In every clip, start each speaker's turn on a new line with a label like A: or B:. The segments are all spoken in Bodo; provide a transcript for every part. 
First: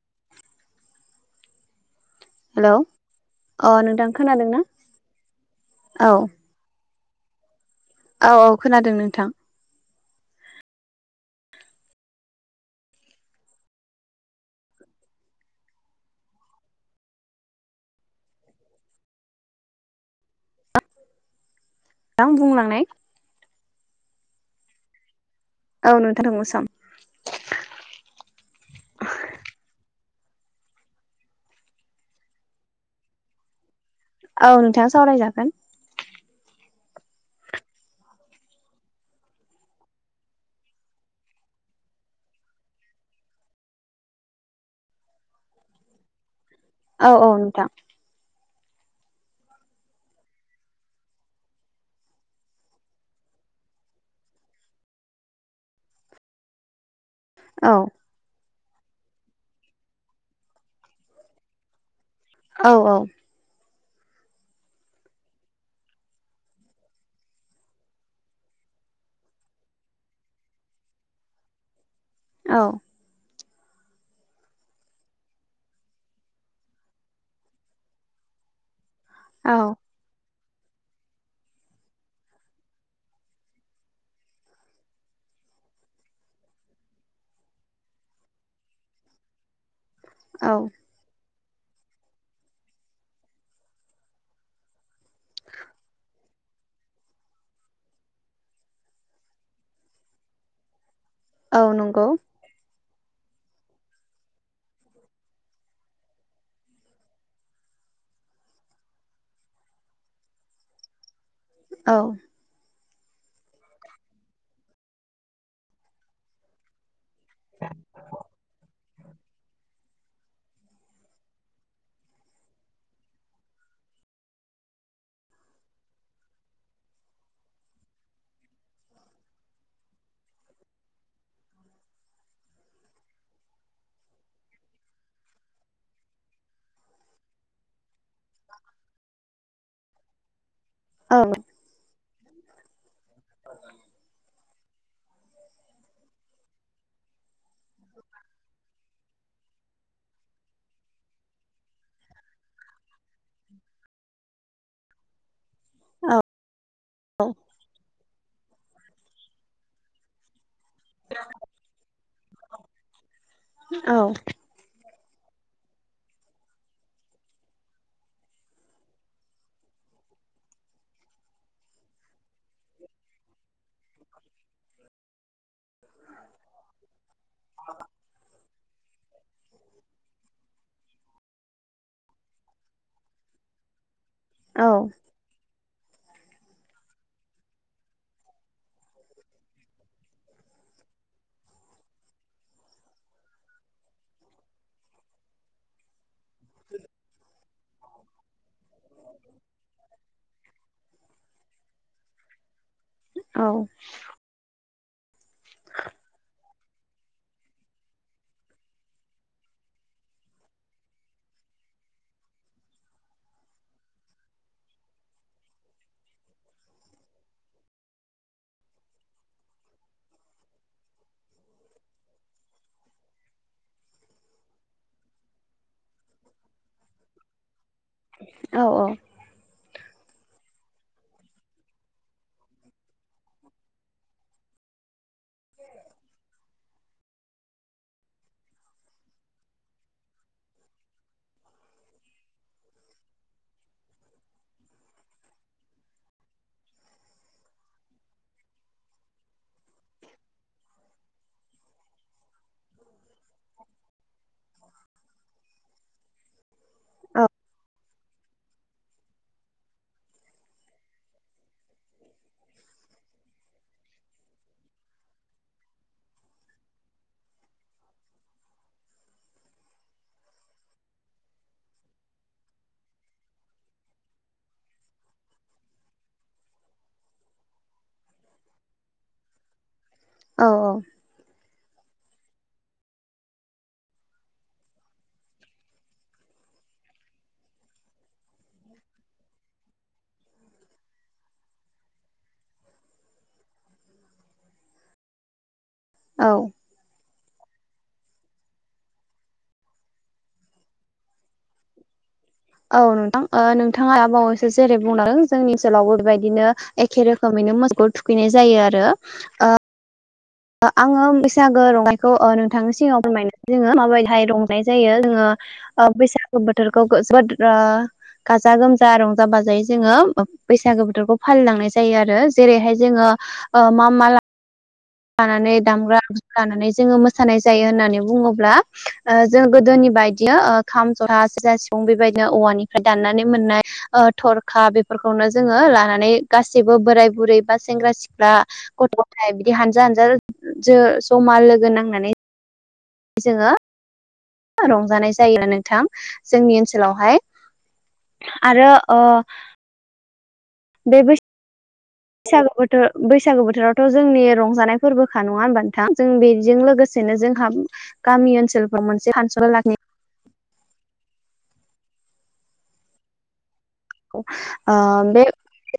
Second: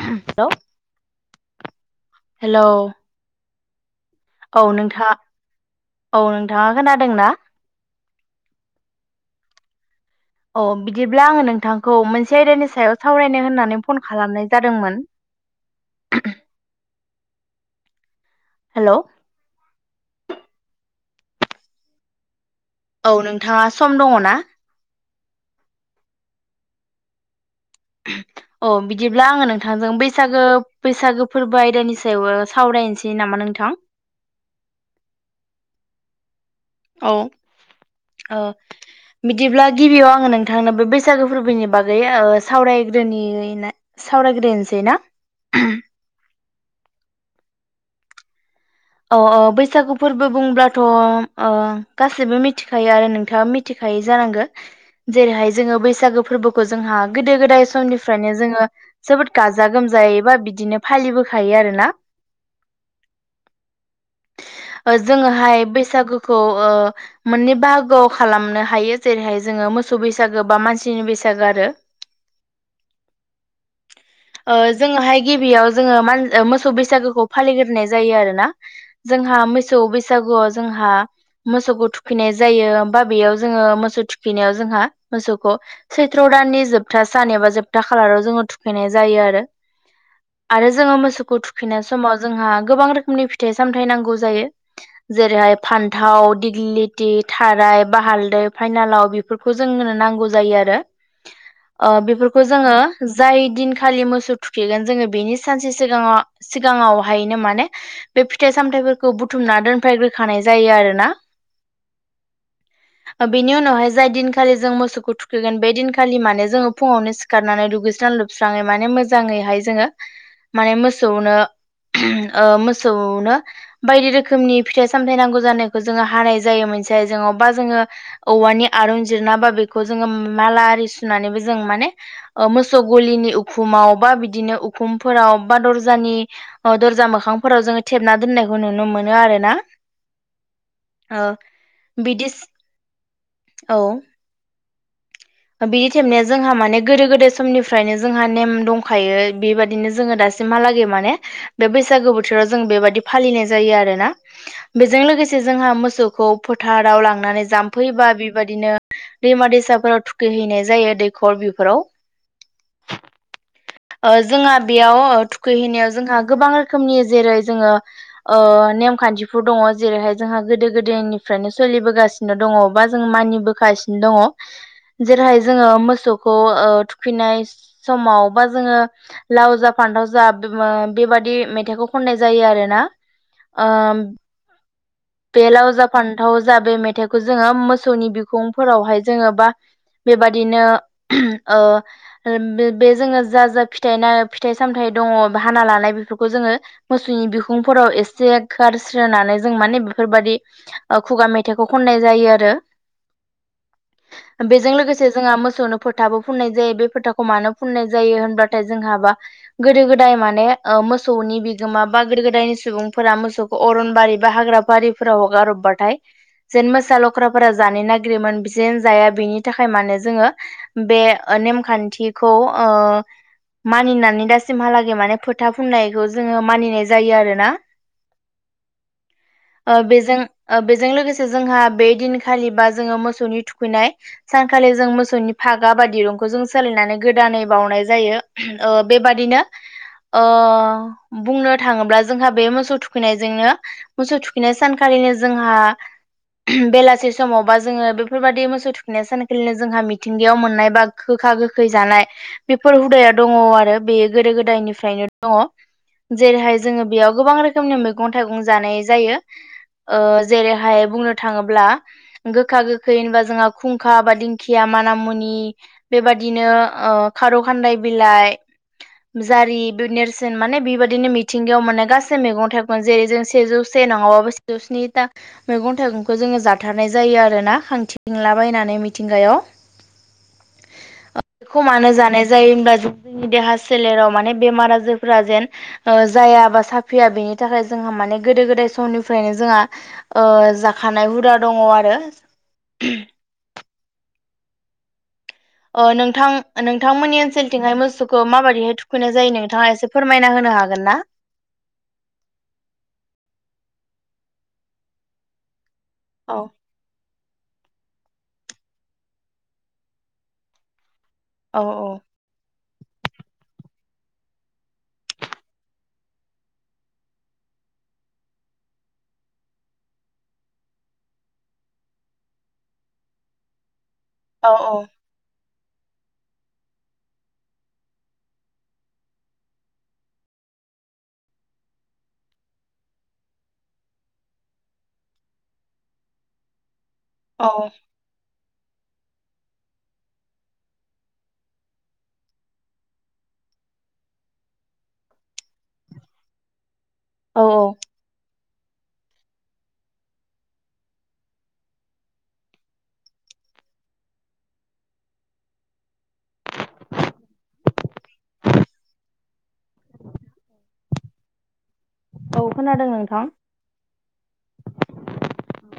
A: हेल हेल
B: हेलौ अ नोंथां खोनादोंना
A: औ नोंथाङा औ नोंथाङा खोनादोंना?
B: औ औ खोनादों नोंथां
A: औ बिदिब्ला आंङो नोंथांखौ मोनसे आयदानि सायाव सावरायनो होननानै फन खालामनाय जादोंमोन। [inaudible] हेल
B: बुंलां
A: औ नोंथांङा सम दंङ ना?
B: औ नोंथां नांगौ स
A: [unintelligible] अ बिदिब्ला आंङो नोंथांजों बैसागो बैसागो फोरबो आयदानि सायाव सावरायनोसै नामा नों नोंथां।
B: औ नोंथांङा सावरायजागोन।
A: औ औ बिदिब्ला गिबियाव आंङो नोंथांनो बे बैसागो फोरबोनि बागै सावरायग्रोनि। सावरायग्रोनोसै ना।
B: औ औ नोंथां
A: औ बैसागु फोरबो बुंब्लाथ ओ गासिबो मिथिखायो आरो नोंथांङा मिथिखायो। गायो जानांगोन जेरैहाय जोंङो बैसागो फोरबोखौ जोंहा गोदो गोदाय
B: औ
A: समनिफ्रायनो जोंङो जोबोद गाजा गोमजायैबा बिदिनो फालिबोखायो आरोना।
B: औ औ
A: [unintelligible] जोङोहाय बैसागुखौ ओ मोननै बाहागोआव खालामनो हायो जेरैहाय जों मोसौ बैसागो बा मानसिनि बैसागो आरो।
B: औ
A: [inaudible] ओ जोङोहाय गिबियाव जोङो मोसौ बैसागोखौ फालिग्रोनाय जायो आरो ना। जोंहा
B: औ
A: मोसौ बैसागुआव जोंहा मोसौबो थुखैनाय जायो। आमफाय बेयाव जोङो मोसौ थुखैनायाव जोंहा मोसौखौ सैथ्र' दाननि जोबथा सान एबा जोबथा खालाराव जोङो थुखैनाय जायो आरो
B: औ
A: आरो जोङो मोसौखौ थुखैनाय समाव जोंहा गोबां रोखोमनि फिथाइ सामथाइ नांगौ जायो जेरैहाय फान्थाव दिग्लिथि थाराय बा हालदै फाइनालाव बेफोरखौ जोंनो नांगौ जायो आरो
B: औ
A: ओ
B: नंगौ
A: बेफोरखौ जोङो जाय दिनखालि मोसौ थुखैगोन जोङो बेनि सानसे सिगाङाव सिगाङावहायनो माने बे फिथाइ सामथायाइफोरखौ बुथुमना दोनफैग्रोखानाय जायो आरोना
B: औ
A: बेनि उनावहाय जाय दिनखालि जों मोसौखौ थुखैगोन बे दिनखालि माने जोङो फुङावनो सि खारनानै दुगैस्रां लोबस्राङै माने मोजां ङैहाय जोङो माने मोसौनो [unintelligible] ओ मो मौसौनो बायदि रोखोमनि फिथाइ सामथाइ नांगौ जानायखौ जोङो हानाय जायो मोनसे आयजेङाव बा जोङो औवानि आरुं जिरना बा बेखौ जोङो माला आरि सुनानैबो जों माने मोसौ गलिनि उखुमाव बा बिदिनो उखुमफोराव बा दरजानि दरजा मोखांफोराव जोङो थेबना दोननायखौ नुनो मोनो आरो ना।
B: औ
A: बिदिस औ बिनि टेमनाया जोंहा माने गोदो गोदाय समनिफ्रायनो जोंहा नेम दंखायो बेबायदिनो जोङो दा सिमहालागै माने बे बैसागु बोथोराव जों बेबायदि फालिनाय जायो आरोना बेजों लोगोसे जोंहा
B: औ
A: मोसौखौ फोथाराव लांनानै जाम्फैबा बेबायदिनो दैमा दैसाफोराव थुखैहैनाय जायो दैखर बेफोराव।
B: औ
A: ओ जोंहा बेयाव थुखैहैनायाव जोंहा गोबां रोखोमनि जेरै- जोङो ओ नेमखान्थिफोर दङ जेरैहाय जोंहा गोदो गोदायनिफ्रायनो सोलिबोगासिनो दङ बा जों मानिबोगासिनो दङ जेरैहाय जोङो मोसौखौ ओ थुखैनाय समाव बा जोङो लाव जा फान्थाव जा बेबादि मेथाइखौ खननाय जायो आरोना ओ
B: औ
A: बे लाव जा फान्थाव जा बे मेथाइखौ जोङो मोसौनि बिखुंफोरावहाय जोङो बा बेबादिनो ओ बे जोङो जा जा फिथाइ फिथाइ सामथाय दङ हाना लानाय बेफोरखौ जोङो मोसौनि बिखुंफोराव एसे खास्रोनानै जों माने बेफोरबायदि खुगा मेथाइखौ खननाय जायो आरो
B: औ
A: बेजों लोगोसे जोंहा मोसौनो फोथाबो फुननाय जायो। बे फोथाखौ मानो फुननाय जायो होनबाथाय जोंहाबा गोदो गोदाय माने ओ मोसौनि बिगोमा बा गोदो गोदायनि सुबुंफोरा मोसौखौ अरनबारि बा हाग्रा बारिफोराव हगार हरबाथाय जेन मोसा लख्राफोरा जानो नागिरयोमोन जेन जाया बेनि थाखाय माने जोङो बे नेमखान्थिखौ ओ मानिनानै दासिमहालागै माने फोथा फुननायखौ जोङो मानिनाय जायो आरोना ओ बेजों बेजों लोगोसे जोंहा बे दिनखालिबा जोङो मोसौनि थुखैनाय सानखालि जों मोसौनि फागा बा दिरुंखौ जों सोलायनानै गोदानै बावनाय जायो ओ बेबादि नो ओ बुंनो थाङोब्ला जोंहा बे मोसौ थुखैनायजोंनो मोसौ थुखैनाय सानखालि नो जोंहा बेलासे समावबा जोङो बेफोरबादि मोसौ थुखैनाय सानखलिनो जोंहा मिथिंगायाव मोननाय बा गोखा गोखै जानाय बेफोर हुदाया दङ आरो बेयो गोदो गोदायनिफ्रायनो दङ जेरैहाय जोङो बेयाव गोबां रोखोमनि मैगं थाइगं जानाय जायो ओ जेरैहाय बुंनो थाङोब्ला गोखा गोखै होनबा जोंहा खुंखा बा दिंखिया माना मुनि बेबादिनो ओ खारौ खान्दाय बिलाइ। जारि बोनेरसोन माने बेबायदिनो मिथिंगायाव मोननाय गासै मैगं थाइगंमोन जेरै जों सेजौसे देनाङावबो सेजौ स्निथा मैगं थाइगंखौ जोङो जाथारनाय जायो आरोना खांथि लाबायनानै मिथिंगायाव
B: औ औ।
A: खौ मानो जानाय जायो होमबा जोंनि देहा सोलेराव माने बेमार आजारफोरा जेन ओ जाया। आबा साफिया बेनि थाखाय जोंहा माने गोदो गोदाय समनिफ्रायनो जोंआ ओ जाखानाय हुदा। दङ आरो। ओ
B: औ
A: नोंथां नोंथांमोननि ओनस। सोनथिंहाय मोसौखौ माबाददिहाय थुखैनाय जायो नोंथाङा एसे फोरमायना होनो हागोन ना। [inaudible]
B: औ नोंथां ओ नोंथाङा दा बावैसो जेरै बुंलादों जोंनि ओनसोलावबो
A: औ
B: बेबायदिनो एखे रोख। टमैनो मोसौखौ थुखैनाय जायो आरो ओ। ओ आङो
A: औ
B: बैसागो रंनायखौ ओ नोंथांनिसिम। सिगाङाव फोरमायनो जोङो माबायदिहाय रंनाय जायो जोङो ओ बैसागो बोथोरखौ गोजोबोद रा। गाजा गोमजा रंजा बाजायै जोङो बैसागो बोथोरखौ फालिलांनाय जायो आरो जेरैहाय जोङो। ओ मा माल।
A: औ औ।
B: नानै दामग्रा [unintelligible] लानानै जोङो मोसानाय जायो होननानै बुङोब्ला ओ जों गोदोनि बायदियो। ओ खाम जथा सेजा सिफुं बेबायदिनो औवानिफ्राय दनानै मोननाय ओ थरखा बेफोरखौनो। जोङो लानानै गासैबो बोराय बुरै
A: औ
B: बा सेंग्रा सिख्ला गथ गथाय बि। हानजा हानजा जो जमा लोगो नांनानै। जोङो ओ रंजानाय जायो नोंथां जोंनि ओनसो। [unintelligible] वहाय
A: औ
B: आरो ओ। बे बैस। फिसागो बोथोर बैसागो बोथोरावथ जोंनि रंजानाय फोरबोखा नङा होनबा नोंथां जों बेजों लोगोसे। हिनो जोंहा गामि ओनसोलफ्राव मोनसे फानसल लाखनि।
A: औ खोनादों नोंथां।
B: ओ बे।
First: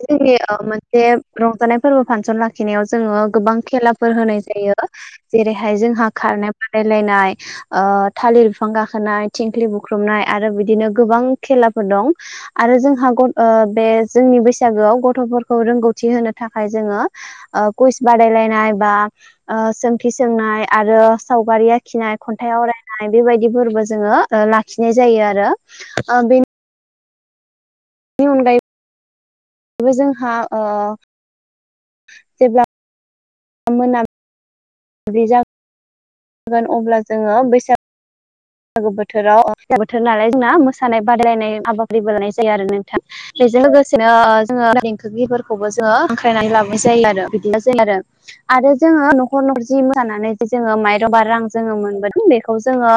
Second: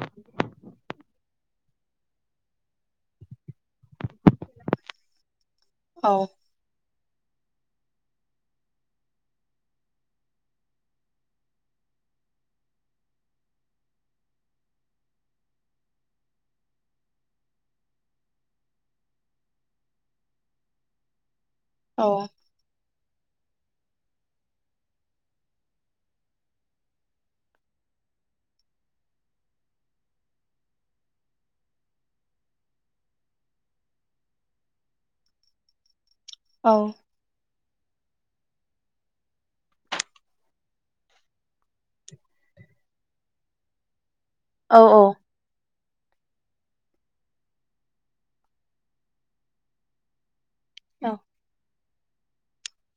B: [unintelligible] जोंिन ओ मोनसे रंजानाय फोरबो फानसन लाखिनायाव जोङो गोबां। खेलाफोर होनाय जायो जेरैहाय जोंहा
A: औ
B: खारनाय बारनाय। लायनाय ओ थालिर बिफां गाखोनाय थिंख्लि बुख्रुबनाय आरो बिदिनो गोबां खेलाफोरखौ। दं आरो जों। थागद ओ बे जोंनि बैसागोआव गथ फोरखौ रोंगौथि होनो थाखाय जोङो ओ कुइस। बादायलायनाय बा ओ सोंथि सोंनाय आरो। सावगारि
A: औ
B: आखिनाय खन्थाइ आवरायनाय बेबायद। बि फोरबो जोङो ओ लाखिनाय जायो आरो ओ बेन। बिउनगायै। बो जोंहा ओ जेब्ला। ओम मोनाम। बिजाग। गोन अब्ला जोङो बैसाग। गु बोथोराव ओ [unintelligible] बोथोर नालाय जोंना मोसानाय बादायलायनाय हाबाफारिबो लानाय जायो आरो नोंथां। [unintelligible] बिजों लोगोसेनो ओ जोङो
A: औ
B: देंखोगिरफोरखौबो। जोंङो हांख्रायनानै लाबनिसै [unintelligible] आरो बिदिनोसै [unintelligible] आरो जोङो नखर नखर जि मोसानानै जोङो।
A: औ
B: मयरबा रां जोङो मोनबोदों बेखौ जोङो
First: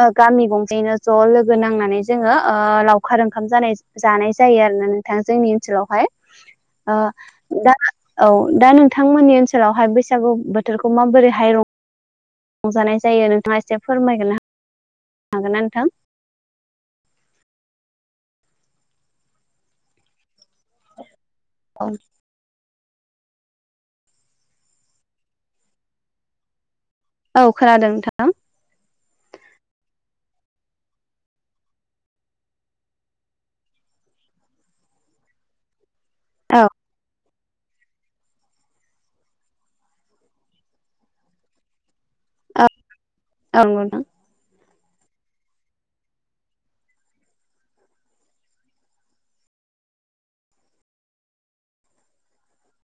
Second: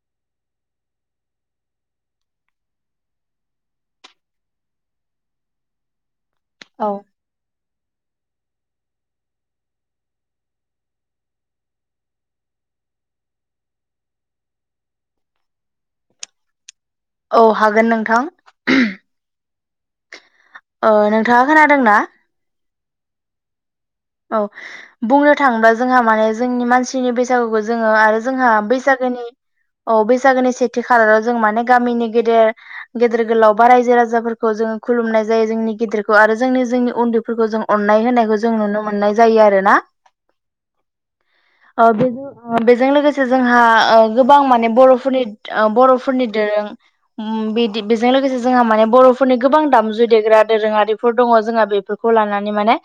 B: ओ गामि गंसेायैनो ज लोगो नांनानै जोङो ओ लावखार ओंखाम जानाय जानाय जायो आरो ना। नोंथां जोंनि ओनसोलावहायल ओ दा औ दा नोंथांमोननि ओनसोलावहाय बैसागु बोथोरखौ माबोरैहाय रङ रंजानाय जायो नोंथाङा एसे फोरमायगोन हागोन ना नोंथां
A: औ हागोन नोंथां अ नोंथाङा
B: औ
A: खोनादोंना औ बुंनो थाङोबा जोंहा माने जोंनि मानसिनि
B: औ
A: बैसागुखौ जोङो
B: खोनादों
A: आरो
B: नोंथां
A: जोंहा बैसा - जोनि औ बैसागोनि सेथि खालाराव जों माने गामिनि गेदेर गेदेर गोलाव बा रायजो राजाफोरखौ जों खुलुमनाय जायो जोंनि गिदिरखौ आरो
B: औ
A: जोंनि जोंनि उन्दैफोरखौ जों अननाय होनायखौ जों नुनो मोनो -नाय जायो आरोना ओ बे
B: औ
A: बेजों लोगोसे जोंहा
B: औ नंगौ नोंथां
A: गोबां माने बर - फोरनि ओ बरफोरनि दोरों बिदि बेजों लोगोसे जोंहा माने बरनिफोरनि गोबां दामजु देग्रा दोरोङारिफोर दङ जोंहा बेफोरखौ लानानै माने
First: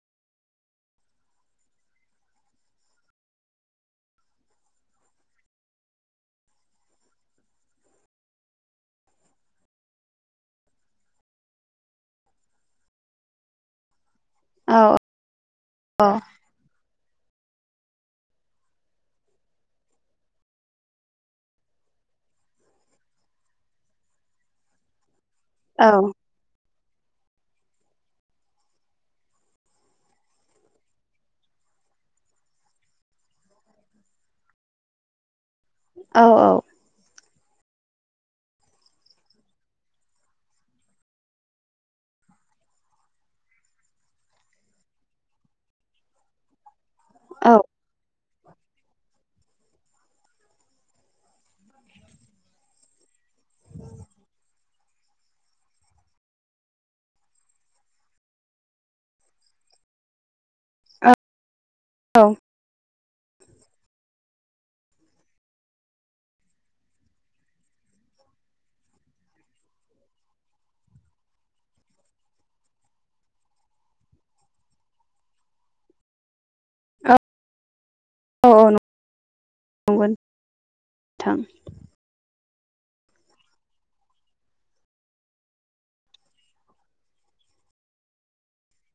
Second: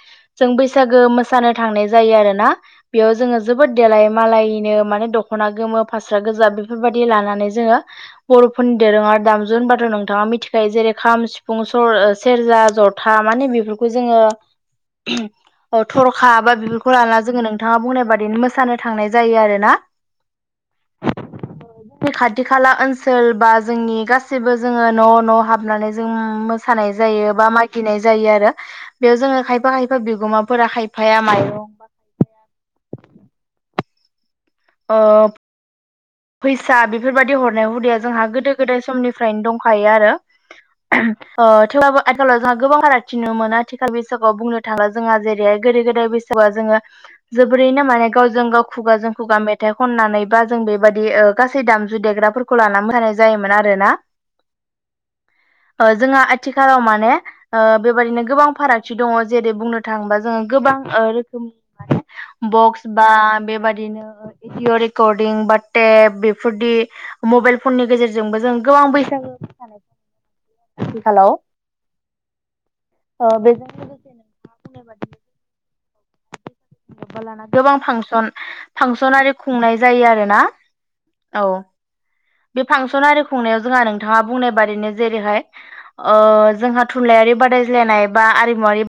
A: जों बैसा - -सागो मोसानो थांनाय जायो आरोना बेयाव जोङो जोबोद देलाय मालायनो माने दखना गो- - मो फास्रा गोजा बेफोरबायदि लानानै जोङो बरफोरनि दोरोङारि दामजुन होनबाथ नोंथाङा मिथिखायो जेरै खाम सिफुं सर सेरजा जथा माने बेफोरखौ जोङो
B: औ
A: अ
B: औ
A: थरखा बा बे -खौ लाना जोङो नोंथाङा बुंनाय बादिनो मोसानो थांनाय जायो आरोना जोंनि खाथि खाला ओनसोल बा जोंनि गासिबो जोङो न न
B: औ
A: हाबनानै जों मो - -सानाय जायो बा मागिनाय जायो आरो बेयाव जोङो खायफा खायफा बिगुमा- -फोर खायफाया माइरं बा खायफाया आ
B: औ
A: फैसा बेफोरबायदि हरनाय हुदाया जोंहा गोदो गोदाय समनिफ्रायनो दंखायो आरो थेवब्लाबो आथिखालाव जोंहा गोबां फारागथि नुनो मोनो आथिखाल बैसागुआव बुंनो थाङोब्ला जोंहा जेरैहाय गोदो -गोदाय बैसागुआ जोङो
B: औ
A: जोबोरैनो माने गावजों गाव खुगाजों खुगा मेथाइ खननानै बा जों बेबा - -दि ओ गासै दामजु देग्राफोरखौ लानानै मोसानाय जायोमोन आरोना जोंहा आथिखालाव माने ओ बेबायदिनो गोबां फारागथि दङ जेरै बुंनो थाङोबा जोङो गोबां ओ रोखोमनि
B: औ
A: माने बक्स बा बेबादिनो भिडिय रेकर्डिं बा टेब बेफोरदि मबाइल फननि गेजेरजोंबो जों गोबां बैसागु मोसानाय हेल आ बेजों लोगोसे नोंथाङा बुंनाय बादि लोबबा लाना गोबां फांसन
B: औ नंगौ
A: फांसन आरि खुंनाय जायो आरो ना
B: थां
A: बे फांसन आरि खुंनायाव जोंहा नोंथाङा बुंनाय बादिनो जेरैहाय ओ जोंहा थुनलाइयारि बा- -रायज्लायनाय बा आरिमुवारि